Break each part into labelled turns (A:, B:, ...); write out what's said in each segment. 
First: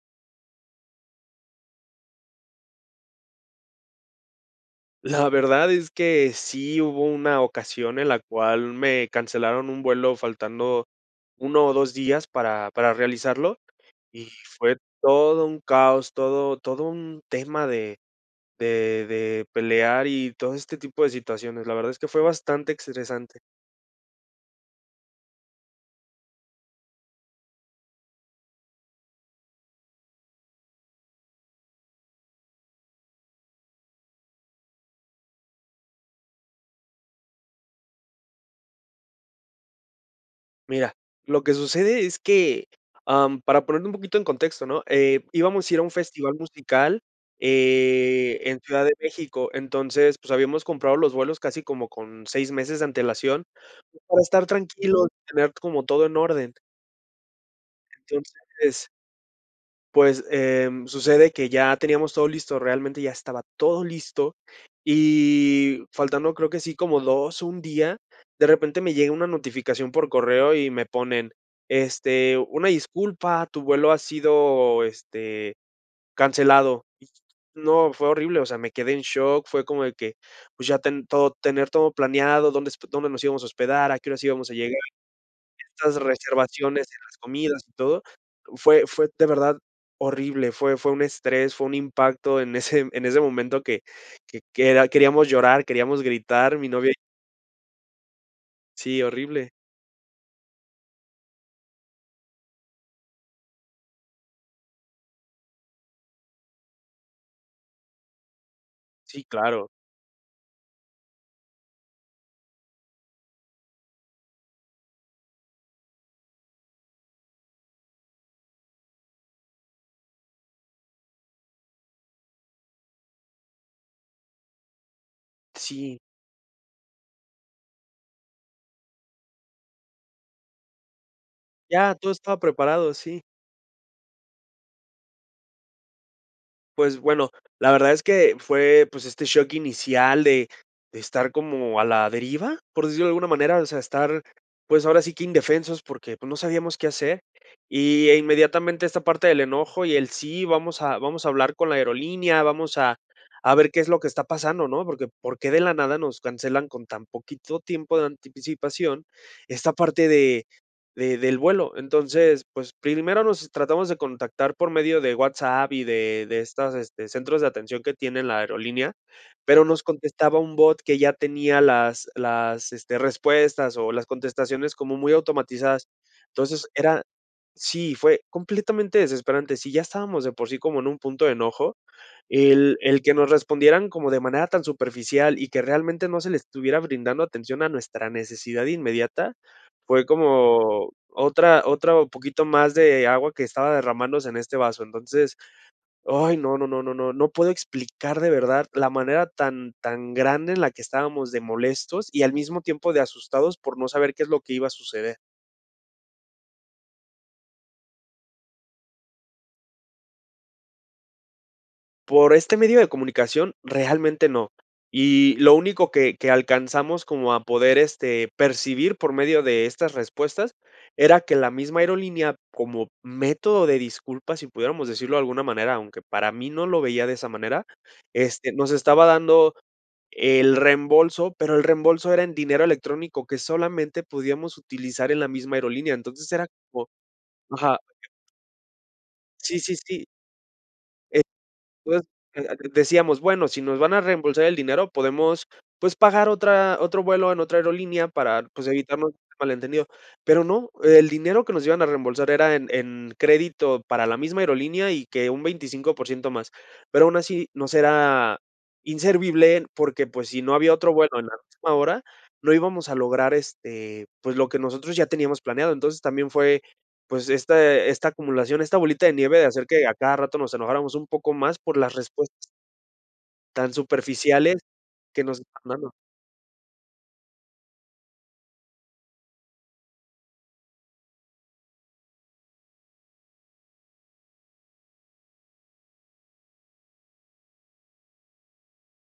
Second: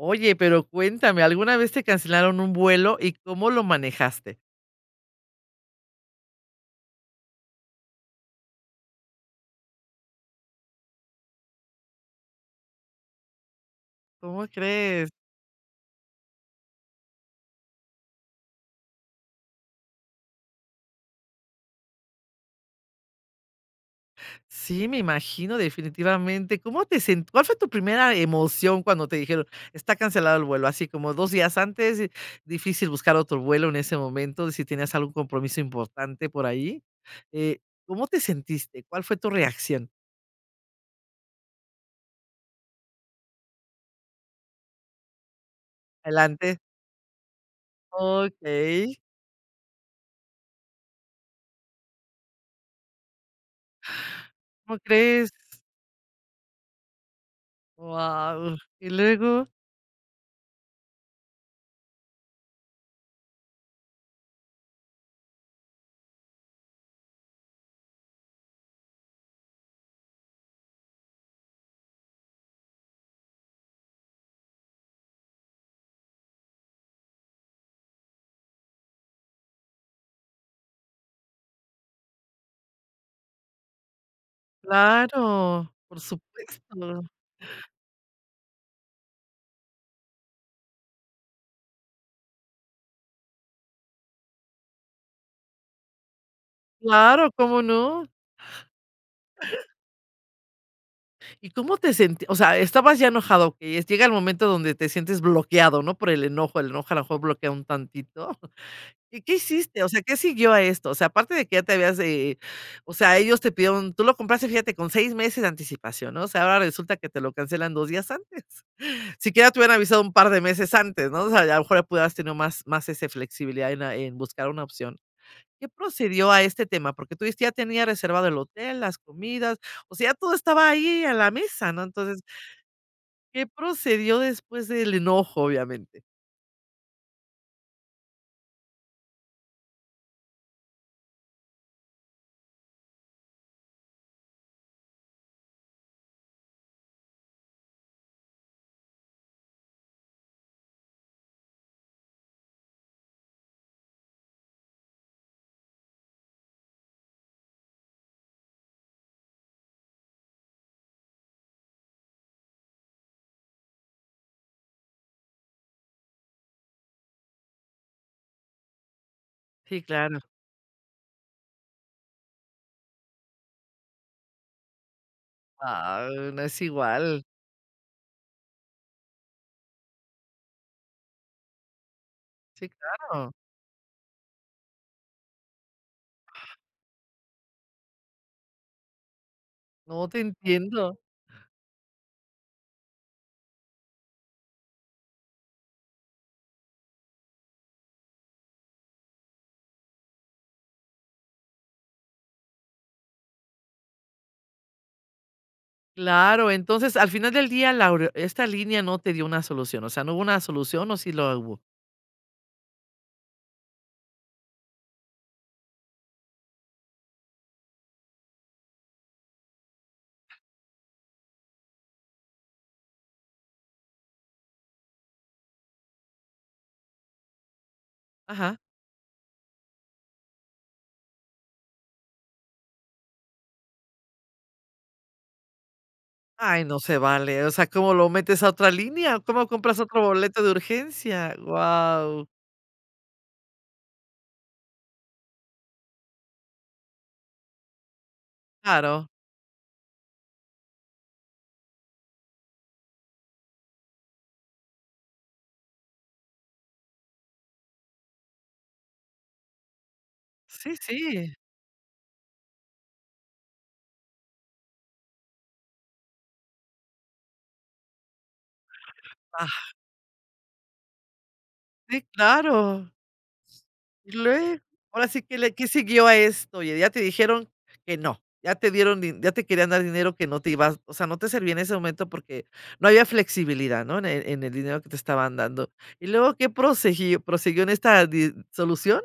A: Oye, pero cuéntame, ¿alguna vez te cancelaron un vuelo y cómo lo manejaste?
B: La verdad es que sí, hubo una ocasión en la cual me cancelaron un vuelo faltando 1 o 2 días para para realizarlo, y
A: ¿Cómo
B: fue
A: crees?
B: todo un caos, todo todo un tema de de de pelear y todo este tipo de situaciones. La verdad es que fue bastante estresante.
A: Sí, me imagino definitivamente, ¿cómo te sent cuál fue tu primera emoción cuando te dijeron está cancelado el vuelo? Así como 2 días antes, eh, difícil buscar otro vuelo en ese momento, si tenías algún compromiso importante por ahí? Eh, ¿cómo te sentiste? ¿Cuál fue tu reacción?
B: Mira, lo que sucede es que, ah, mm, para ponerme un poquito en contexto, ¿no? Eh, Íbamos a ir a un festival
A: Adelante.
B: musical, eh, en Ciudad de
A: Okey.
B: México, entonces, pues, habíamos comprado los vuelos casi como con 6 meses de antelación, para estar
A: ¿Cómo
B: tranquilos y
A: crees?
B: tener como todo en orden.
A: Guau,
B: Entonces
A: ¿y luego?
B: pues, em, sucede que ya teníamos todo listo, realmente ya estaba todo listo, y faltando, creo que sí como 2 o 1 día, de repente me llega una notificación por correo y me ponen, este: "Una disculpa, tu vuelo ha sido, este, cancelado". Y no, fue horrible, o sea, me quedé en shock, fue como de que, pues, ya ten todo tener todo planeado, dónde hosp dónde nos íbamos a hospedar, a qué horas íbamos a llegar.
A: Claro,
B: Estas
A: por
B: reservaciones en
A: supuesto.
B: las comidas y todo, fue fue, de verdad, horrible, fue fue un estrés, fue un impacto en ese en ese momento, que que que era queríamos llorar, queríamos gritar, mi novia y
A: Claro, ¿Cómo no?
B: Sí, horrible.
A: ¿Y cómo te sent? O sea estabas ya enojado que es llega el momento donde te sientes bloqueado ¿no? Por el enojo el enojo a lo mejor bloquea un tantito. Y,
B: Sí,
A: ¿qué
B: claro.
A: hiciste? O sea, ¿qué siguió a esto? O sea, aparte de que ya te habías, eh eh, o sea ellos te pidieron tú lo compraste fíjate con 6 meses de anticipación, ¿no? O sea ahora resulta que te lo cancelan 2 días antes. Si quiera te hubieran avisado un par de meses antes ¿no? O sea, y a lo mejor pudieras tener más más, ese, flexibilidad en, ah, buscar una opción, ¿qué
B: Sí.
A: procedió a este tema? Porque, tú dijiste ya tenía reservado el hotel, las comidas. O sea todo estaba ahí a la mesa ¿no?
B: Ya, todo
A: Entonces
B: estaba preparado, sí.
A: ¿Qué procedió después del enojo, obviamente?
B: Pues, bueno, la verdad es que fue, pues, este shock inicial de de estar como a la deriva, por decirlo de alguna manera, o sea, estar, pues, ahora sí que indefensos, porque, pues, no sabíamos qué hacer. Y, eh, inmediatamente esta parte del enojo y el sí, vamos a vamos a hablar con la aerolínea, vamos a a ver qué es lo que está pasando ¿no? ¿Por qué por qué, de la nada nos cancelan con tan poquito tiempo de anticipación esta parte de de del vuelo? Entonces, pues, primero los tratamos de contactar por medio de WhatsApp y de de estas, este, centros de atención que tiene la aerolínea, pero, nos
A: Sí, claro.
B: contestaba un bot que ya tenía las las, este, respuestas o las contestaciones como muy automatizadas.
A: Ah, no es
B: Entonces, era
A: igual.
B: sí, fue completamente desesperante. Si ya estábamos de por sí como en un punto de enojo,
A: Sí,
B: el el que nos
A: claro.
B: respondieran como de manera tan superficial y que realmente no se le estuviera brindando atención a nuestra necesidad inmediata, fue
A: No, te
B: como
A: entiendo.
B: otra otro poquito mas de agua que estaba derrmandose en este vaso. Entonces, ay, no, no, no, no, no, no puedo explicar de verdad la manera tan tan grande en la que estábamos de molestos y al mismo tiempo de asustados, por no saber qué es lo que iba a suceder.
A: Claro. Entonces, al final del día, la aurio esta línea no te dio una solución. O sea, ¿no hubo una solución, o sí la o hubo?
B: Por este medio de comunicación realmente no. Y lo único que que alcanzamos como a poder, este, percibir por medio de estas respuestas, era que la misma aerolínea, como método de disculpas, si pudiéramos decirlo de alguna manera, aunque para mí no lo veía de esa manera, este,
A: Ajá.
B: nos estaba dando el reembolso, pero, el reembolso era en dinero electrónico que solamente podíamos utilizar en la misma aerolínea, entonces era
A: Ay, no
B: como
A: se vale. O sea,
B: Ajá.
A: ¿cómo lo metes a otra línea? ¿Cómo
B: Sí, sí,
A: compras otro
B: sí.
A: boleto de
B: Eh,
A: urgencia? Guau.
B: [unintelligible] decíamos, bueno, si nos van a reembolsar el dinero, podemos, pues, pagar otra otro vuelo en otra aerolínea para, pues,
A: Claro.
B: evitarnos mal entendido. Pero no, el dinero que nos iban a reembolsar era en en crédito para la misma aerolínea, y que un 25% más. Pero, aún así nos era inservible, porque, pues, si no había
A: Sí,
B: otro bueno en la
A: sí.
B: misma hora, no íbamos a lograr, este, pues, lo que nosotros ya teníamos planeado. Entonces, también fue, pues, este esta acumulación, esta bolita de nieve de hacer
A: Ah.
B: que a cada rato nos enojáramos un poco más por las
A: Sí,
B: respuestas
A: claro.
B: tan
A: Y
B: superficiales
A: lue ahora sí
B: que
A: que
B: nos
A: le que
B: estaban dando.
A: siguió a esto. Oye, ya te dijeron que no, ya te dieron din ya te querían dar dinero que no te ibas o sea, no te servía en ese momento, porque, no había flexibilidad, ¿no? En el en el dinero que te estaban dando, ¿y luego qué prosiguió- prosiguió en esta di solución?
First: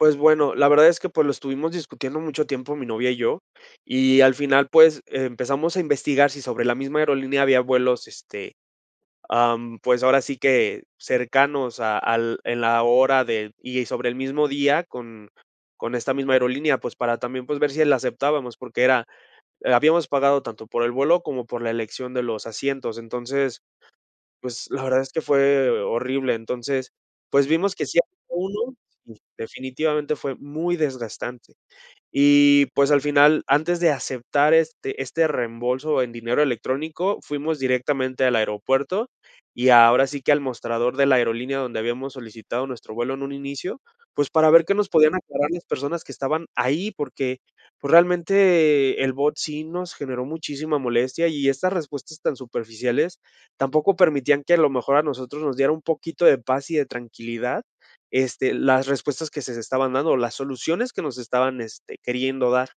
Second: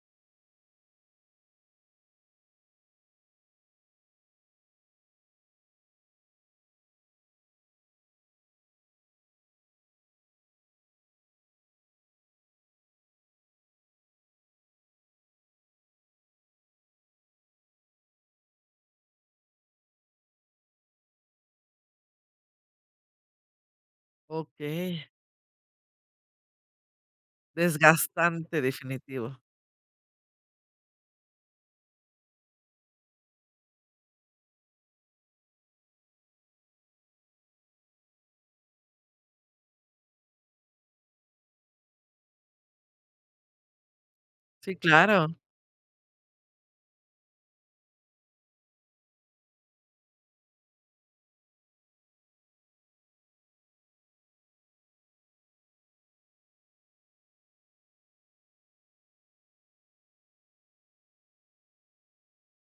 B: Pues bueno, la verdad es que, pues, lo estuvimos discutiendo mucho tiempo mi novia y yo. Y al final, pues, eh, empezamos a investigar si sobre la misma aerolínea había vuelos, este, ah, mm, pues ahora sí que cercanos a al en la hora de y sobre el mismo día con con esta misma aerolínea, pues, para también, pues ver si la aceptábamos. Porque, era habíamos pagado tanto por el vuelo, como por la elección de los asientos. Entonces, pues, la verdad
A: Okey.
B: es que fue horrible. Entonces, pues, vimos que sí había
A: Desgastante.
B: uno
A: Definitivo.
B: definitivamente fue muy desgastante. Y, pues, al final, antes de aceptar este este reembolso en dinero electrónico, fuimos directamente al aeropuerto. Y ahora sí que al mostrador de la aerolínea donde habíamos solicitado nuestro vuelo en un inicio, pues, para ver qué
A: Sí,
B: nos podían
A: claro.
B: aclarar las personas que estaban ahí, porque, pues realmente el bot sí nos generó muchísima molestia y estas respuestas tan superficiales, tampoco permitían que a lo mejor a nosotros nos diera un poquito de paz y de tranquilidad, este, las respuestas que se estaban dando, las soluciones que nos estaban, este, queriendo dar.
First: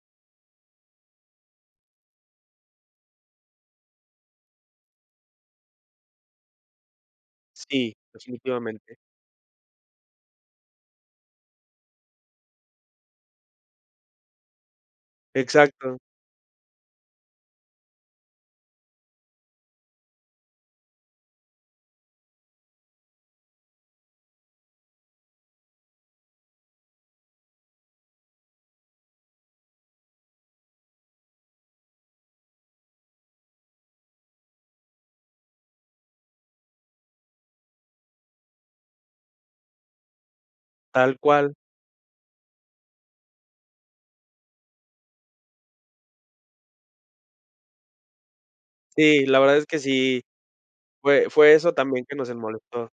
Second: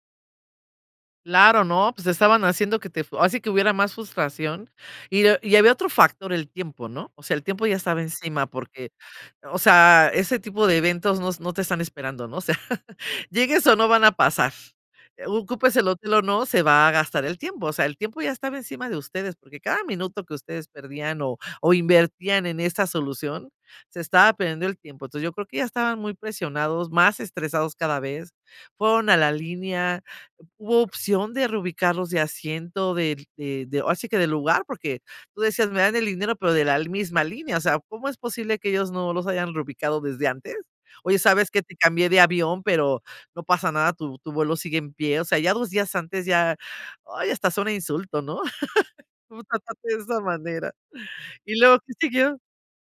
A: Claro, no, pues estaban haciendo que te fue así que hubiera más frustración, y ah y había otro factor, el tiempo, ¿no?, o sea, el tiempo ya
B: Sí,
A: estaba encima porque,
B: definitivamente.
A: o sea, ese tipo de eventos no s no te están esperando, ¿no?, o sea, llegues o no, van a pasar, u ocupes el
B: Exacto.
A: hotel o no, se va a gastar el tiempo, o sea, el tiempo ya estaba encima de ustedes, porque cada minuto que ustedes perdían o o invertían en esa solución, se estaba perdiendo el tiempo, entonces, yo creo que ya estaban muy presionados, más estresados cada vez, fueron a la línea, hubo opción de reubicarlos de asiento, del de de ahora sí que del lugar, porque tú decías me dan el dinero pero de la misma línea, o sea, ¿cómo es posible que ellos no los hayan reubicado desde antes?,
B: Tal
A: oye, ¿sabes
B: cual.
A: que?, te cambié de avión pero no pasa nada tu tu vuelo sigue en pie, o sea, ya 2 días antes ya, ay, hasta es un insulto, ¿no?
B: Sí, la verdad es
A: [unintelligible]
B: que
A: de esa
B: sí,
A: manera,
B: fue fue
A: ¿y
B: eso
A: luego qué
B: también que nos, eh,
A: siguió?
B: molestó.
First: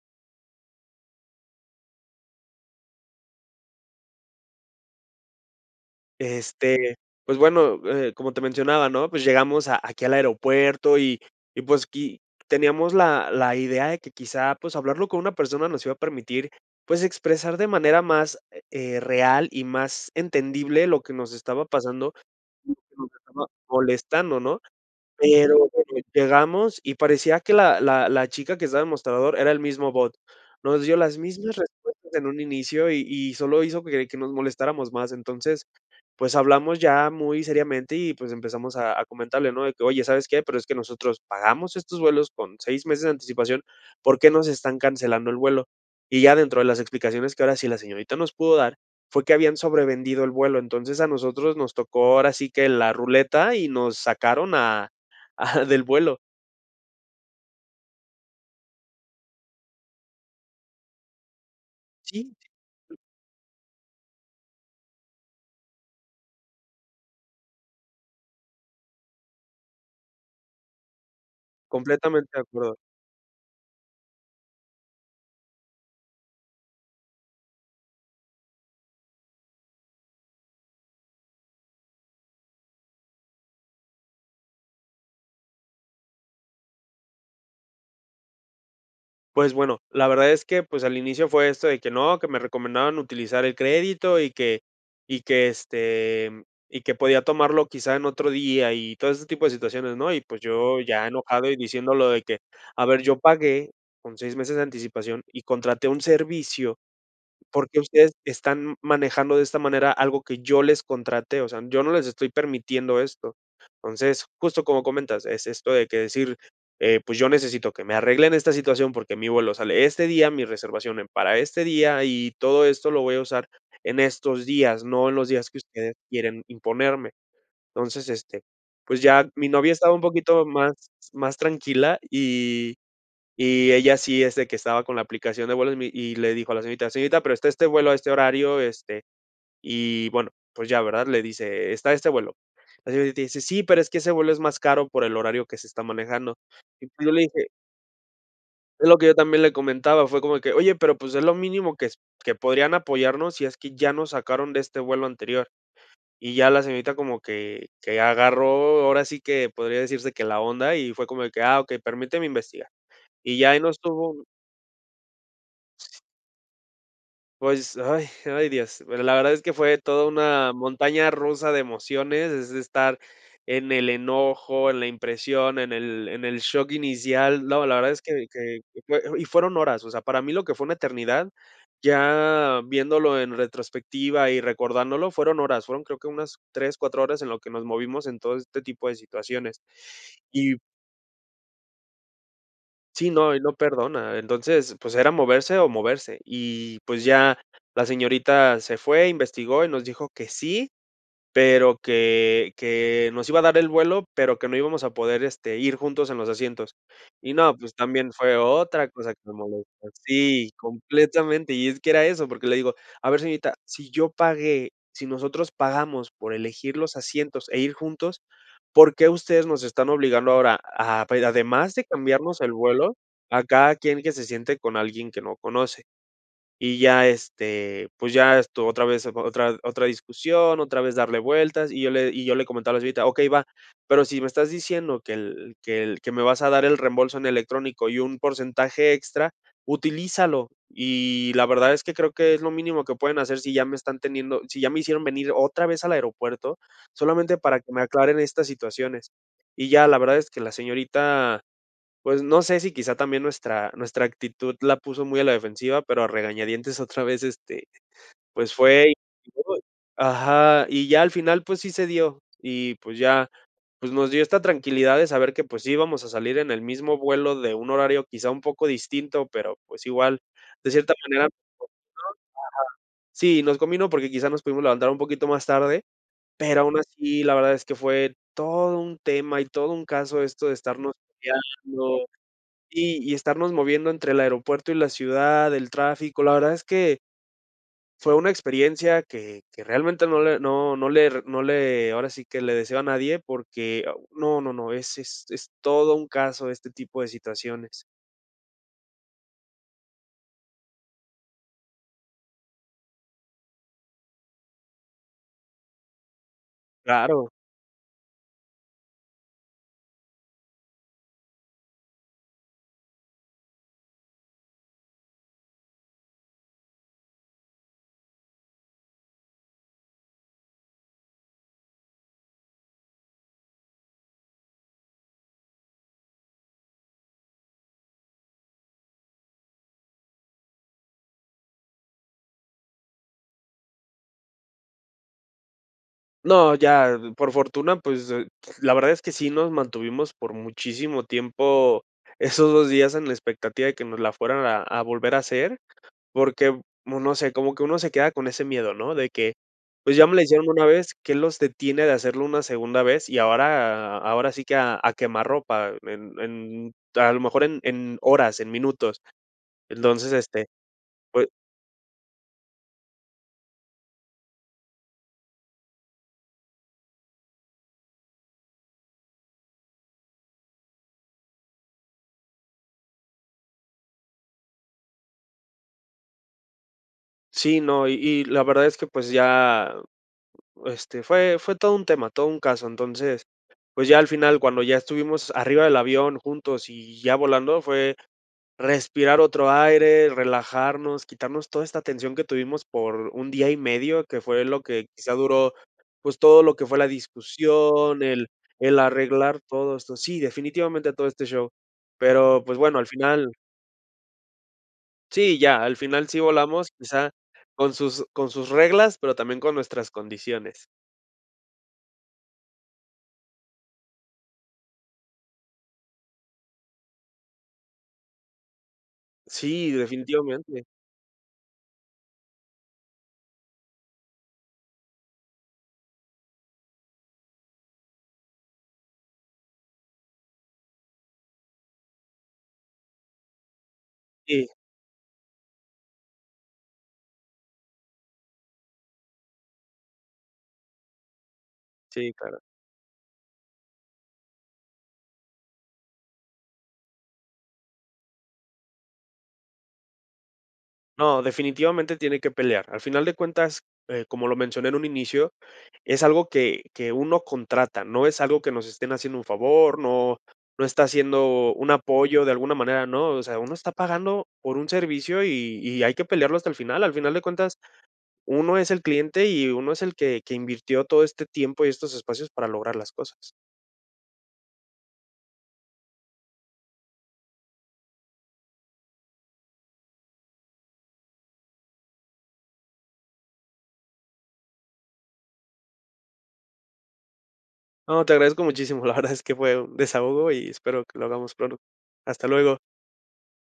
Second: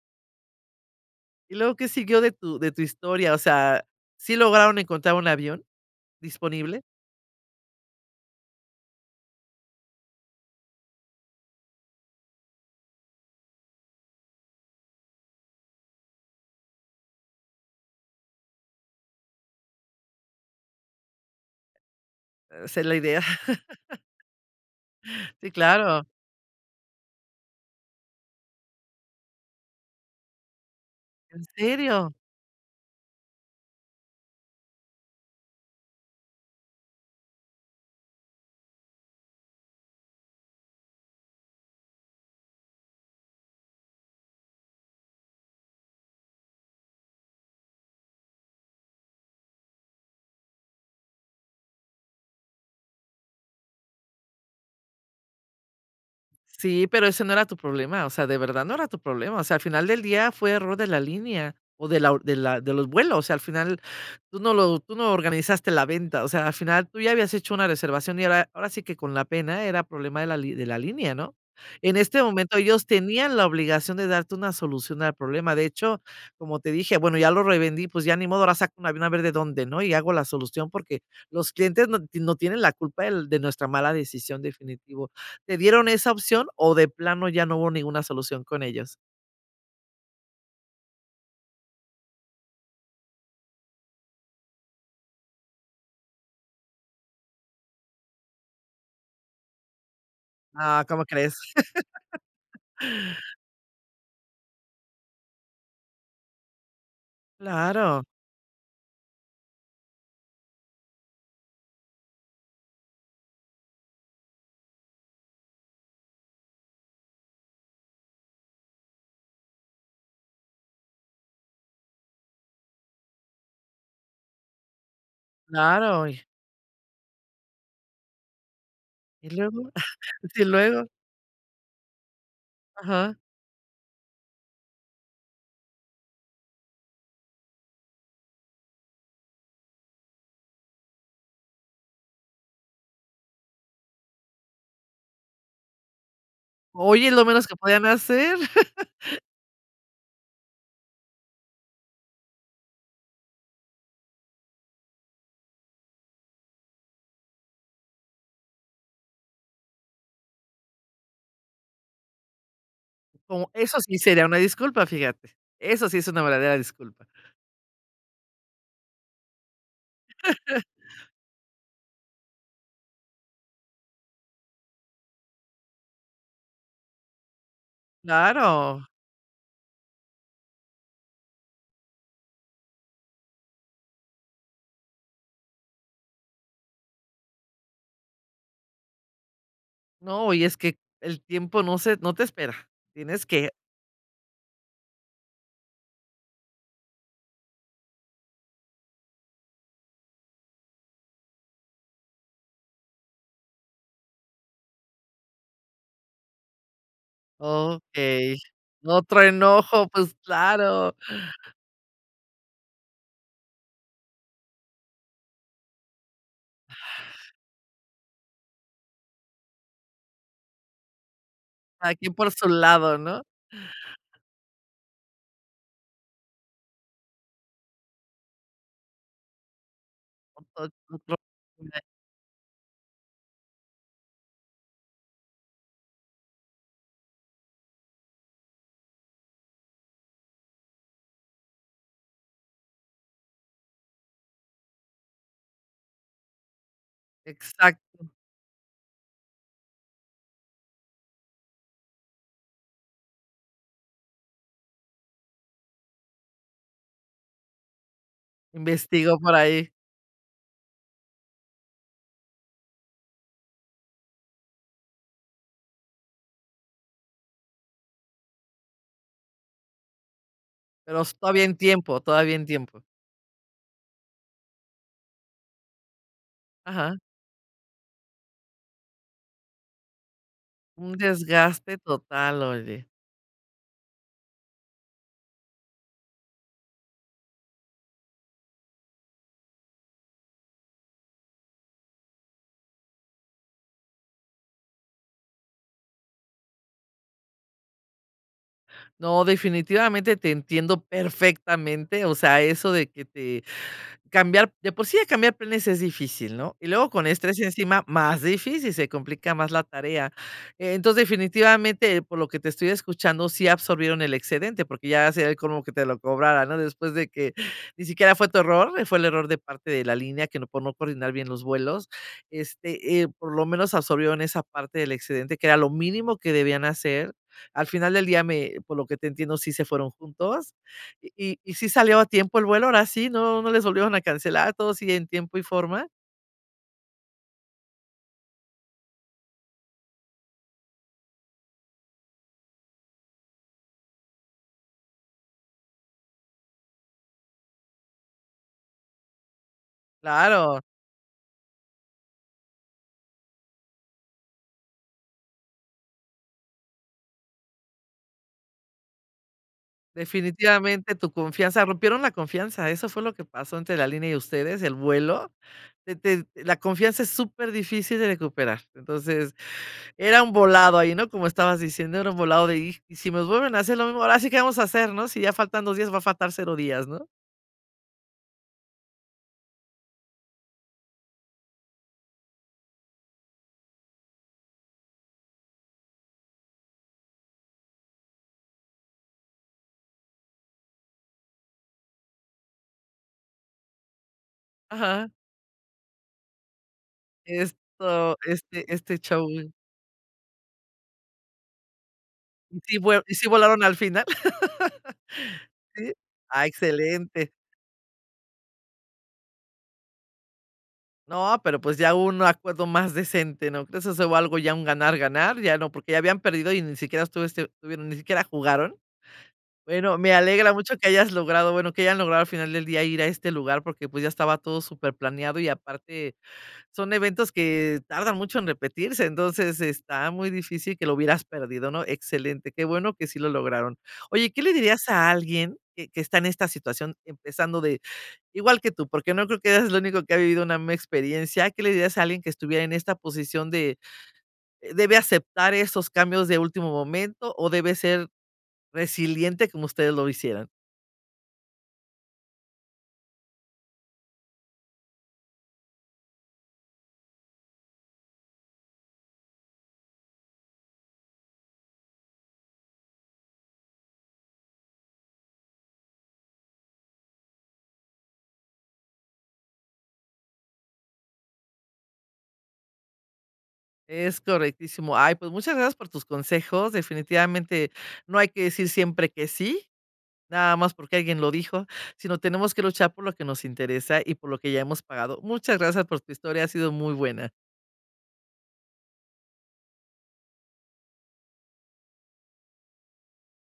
A: ¿Y luego qué siguió de tu de tu historia?, o sea, ¿sí lograron encontrar un avión disponible?
B: Este, pues bueno, eh, como te mencionaba, ¿no?, pues llegamos a aquí al aeropuerto y y, pues qui teníamos la la idea de que quizá, pues hablarlo con una persona nos iba a permitir, pues, expresar de manera más, eh, real y más entendible lo que nos estaba pasando
A: Esa es la idea,
B: [unintelligible] molestando, ¿no?,
A: sí,
B: pero
A: claro.
B: llegamos y parecía que la la la chica que estaba de mostrador era el mismo bot, nos dio las
A: ¿En
B: mismas respuestas
A: serio?
B: en un inicio y y solo hizo que que nos molestáramos más, entonces, pues, hablamos ya muy seriamente y, pues, empezamos a a comentarle, ¿no? de que: "Oye, ¿sabes qué?, pero es que nosotros pagamos estos vuelos con 6 meses de anticipación, ¿por qué no se están cancelando el vuelo?", y ya dentro de las explicaciones que ahora sí la señorita nos pudo dar, fue que habían sobrevendido el vuelo, entonces, a nosotros nos tocó ahora sí que la ruleta y nos sacaron a a del vuelo.
A: Sí, pero ese no era tu problema, o sea, de verdad no era tu problema, o sea, al final del día fue error de la línea o de la
B: Sí,
A: de
B: sí.
A: la de los vuelos, o sea, al final tú no lo tú no organizaste la venta, o sea, al final tú ya habías hecho una reservación y era ahora sí que con la pena, era problema de la de la línea, ¿no?, en este
B: Completamente de
A: momento
B: acuerdo.
A: ellos tenían la obligación de darte una solución al problema, de hecho, como te dije, bueno, ya lo revendí, pues ya ni modo, ahora saca un avión a ver de dónde, ¿no?, y hago la solución porque los clientes no tie no tienen la culpa del de nuestra mala decisión, definitivo, ¿te dieron esa opción o de plano ya no hubo ninguna solución con ellos?
B: Pues bueno, la verdad es que, pues, al inicio fue esto de que no, que me recomendaban utilizar el crédito y que y que, este, mm, y que podía tomarlo quizá en otro día y todo ese tipo de situaciones, ¿no?, y, pues, yo
A: Ah, ¿cómo
B: ya
A: crees?
B: enojado y diciendo lo de que, a ver, yo pagué con 6 meses de anticipación y contraté un servicio, ¿porque
A: Claro.
B: ustedes están manejando de esta manera algo que yo les contraté?, o sea, yo no les estoy permitiendo esto, entonces, justo como comentas, es esto de que decir: "Eh, pues, yo necesito que me arreglen esta situación, porque mi vuelo sale este día, mi reservación en para este día, y todo esto lo voy a usar en estos días, no en los días que ustedes
A: Claro, y
B: quieren imponerme", entonces, este, pues, ya
A: ¿Y
B: mi
A: luego?,
B: novia estaba un
A: ¿y
B: poquito más
A: luego?
B: más tranquila, y
A: Ajá.
B: y ella sí, es de que estaba con la aplicación de vuelos y me y le dijo a la señorita, señorita, pero está este vuelo a este horario, este, y bueno, pues ya, ¿verdad?, le dice, está este vuelo, la señorita dice: "Sí, pero es que ese vuelo es más caro por el horario que se está manejando", y pues
A: Oye,
B: yo
A: es
B: le
A: lo menos
B: dije
A: que podían hacer.
B: es lo que yo también le comentaba, fue como que: "Oye, pero, pues, es lo mínimo que s que podrían apoyarnos si es que ya nos sacaron de este vuelo anterior, y ya la señorita como que que agarró, ahora sí que podría decirse que la onda, y fue como de que: "Ah, okey, permíteme investigar", y ya
A: Como
B: ahí
A: eso
B: nos
A: sí
B: tuvo.
A: sería una disculpa, fíjate, eso sí es una verdadera disculpa.
B: Pues, ay ay, dios, pero la verdad es que fue toda una montaña rusa de emociones, es de estar en el enojo, en la impresión, en el en el shock inicial, no, la verdad es que que
A: Claro.
B: fue y fueron horas, o sea, para mí lo que fue una eternidad, ya viéndolo en retrospectiva y recordándolo, fueron horas, fueron creo que unas 3, 4 horas en lo que nos movimos en todo este tipo de situaciones,
A: No, y es
B: y
A: que el tiempo no se, no te espera,
B: Sí,
A: tienes
B: no, y
A: que
B: no perdona, entonces, pues, era moverse o moverse, y, pues, ya la señorita se fue, investigó y nos dijo que sí, pero que que nos iba a dar el vuelo, pero que no íbamos a poder, este, ir juntos en los asientos, y no, pues, también
A: Okey,
B: fue otra cosa que
A: otro
B: me molestó,
A: enojo, pues,
B: sí,
A: claro.
B: completamente, y es que era eso, porque le digo: "A ver, señorita, si yo pagué si nosotros pagamos por elegir los asientos e ir juntos, ¿por qué ustedes nos están obligando ahora a pa además de
A: Cada quien por
B: cambiarnos
A: su
B: el vuelo,
A: lado, ¿no?
B: a cada quien que se siente con alguien que no conoce", y ya, este, pues ya, esto otra vez otra otra discusión, otra vez darle vueltas,
A: [unintelligible]
B: y yo le y yo le comentaba a la señorita, okey, va, pero si me estás diciendo que el que el que me vas a dar el reembolso en electrónico y un porcentaje extra, utilízalo, y la verdad es que creo que es lo mínimo que pueden hacer si ya me están teniendo si ya me hicieron venir otra vez al aeropuerto, solamente para que me
A: Exacto.
B: aclaren estas situaciones, y ya, la verdad es que la señorita, pues, no sé si quizá también nuestra nuestra actitud la puso muy a la defensiva, pero a regañadientes otra vez, este, pues, fue y
A: Investigo
B: y
A: por
B: luego,
A: ahí.
B: ajá, y ya al final, pues sí se dio, y pues ya, pues nos dio esta tranquilidad de saber que, pues sí íbamos a salir en el mismo vuelo de un horario quizá un poco distinto, pero pues igual, de cierta
A: Pero s
B: manera, nos
A: todavía
B: contestó,
A: en tiempo, todavía en tiempo.
B: ajá, sí, nos combino, porque quizás nos pudimos levantar un poquito más tarde, pero aún
A: Ajá.
B: así, la verdad es que fue todo un tema y todo un caso esto de
A: Un
B: estarnos
A: desgaste
B: peleando
A: total, oye.
B: y y estarnos moviendo entre el aeropuerto y la ciudad, el tráfico, la verdad es que. Fue una experiencia que que realmente no le no no le no le ahora sí que le deseo a nadie, porque no, no, no, es es es todo un caso este tipo de situaciones.
A: No, definitivamente te entiendo perfectamente, o sea, eso de que te cambiar de por sí ya cambiar planes es difícil, ¿no?, y luego con
B: Claro.
A: estrés encima más difícil, se complica más la tarea, entonces, definitivamente, por lo que te estoy escuchando sí absorbieron el excedente, porque ya se sería el colmo que te lo cobrara, ¿no?, después de que ni siquiera fue tu error, eh, fue el error de parte de la línea que no por no coordinar bien los vuelos, este, eh, por lo menos absorbieron esa parte del excedente que era lo mínimo que debían hacer, al final del día me por lo que te entiendo sí se fueron juntos, ¿y y sí salió a tiempo el vuelo ahora sí?, ¿no no les volvieron a cancelar a todos y en tiempo y forma?
B: No, ya, por fortuna, pues, eh, la verdad es que sí nos mantuvimos por muchísimo tiempo esos 2 días en la expectativa de que nos la fueran a a volver a hacer, porque, uno se, como que uno se queda con ese miedo, ¿no?, de que, pues, ya me la hicieron
A: Claro.
B: una vez, ¿qué los detiene de hacerlo una segunda vez?, y ahora ahora sí que a a quemarropa en en a lo mejor en en horas, en minutos, entonces, este,
A: Definitivamente tu
B: pue
A: confianza, rompieron la confianza, eso fue lo que pasó entre la línea y ustedes, el vuelo, de te la confianza es súper difícil de recuperar, entonces, era un volado ahí, ¿no?, como estabas diciendo, era un volado de: "Y si me vuelven a hacer lo mismo, ahora sí que vamos a hacer, ¿no?, si ya faltan 2 días, va a faltar 0 días", ¿no?
B: Sí, no, y y la verdad es que, pues, ya, este, fue fue todo un tema, todo un caso, entonces, pues, ya al final, cuando ya estuvimos arriba del avión juntos y ya volando, fue respirar otro aire, relajarnos, quitarnos toda esta tensión que tuvimos por un día y medio, que fue lo que
A: Ajá.
B: quizá duró, pues, todo lo que fue la discusión,
A: Esto
B: el
A: este
B: el
A: este
B: arreglar
A: show.
B: todo esto, sí, definitivamente todo este show, pero, pues
A: ¿Sí
B: bueno, al
A: vue?, ¿y sí
B: final
A: volaron al final?
B: sí, ya, al
A: ¿Sí?,
B: final sí
A: ah,
B: volamos, quizá
A: excelente.
B: con sus con sus reglas, pero también con nuestras condiciones.
A: No, pero pues ya un acuerdo más decente, ¿no crees?, eso es algo ya un ganar ganar, ya no, porque ya habían perdido y ni siquiera estuviste, bueno, ni siquiera jugaron.
B: Sí,
A: Bueno, me alegra
B: definitivamente.
A: mucho que hayas logrado, bueno, que hayan logrado al final del día ir a este lugar, porque pues ya estaba todo superplaneado y aparte son eventos que tardan mucho en repetirse, entonces está muy difícil que lo hubieras perdido, ¿no?, excelente, qué bueno que sí lo lograron. Oye, ¿qué
B: Sí.
A: le dirías a alguien que que está en esta situación empezando de igual que tú? Porque no creo que eres el único que ha vivido una misma experiencia, ¿qué le dirías a
B: Sí,
A: alguien que
B: claro.
A: estuviera en esta posición de debe aceptar esos cambios de último momento o debe ser resiliente como ustedes lo hicieron?
B: No, definitivamente tiene que pelear, al final de cuentas, eh, como lo mencioné en un inicio, es algo que que uno contrata, no es algo que nos estén haciendo un favor, no no está haciendo un apoyo de alguna manera, ¿no?, o sea, uno está pagando por un servicio y y hay que pelearlo hasta el final, al final de cuentas, uno es el cliente y uno es el que que invirtió todo este tiempo y estos espacios para lograr las cosas.
A: Es correctísimo, ay, pues muchas gracias por tus consejos, definitivamente no hay que decir siempre que sí, nada más porque alguien lo dijo, sino tenemos que luchar por lo que nos interesa y por lo que ya hemos pagado, muchas gracias por tu historia, ha sido muy buena.
B: No, te agradezco muchísimo, la verdad es que fue un desahogo y espero que lo hagamos pronto, hasta luego.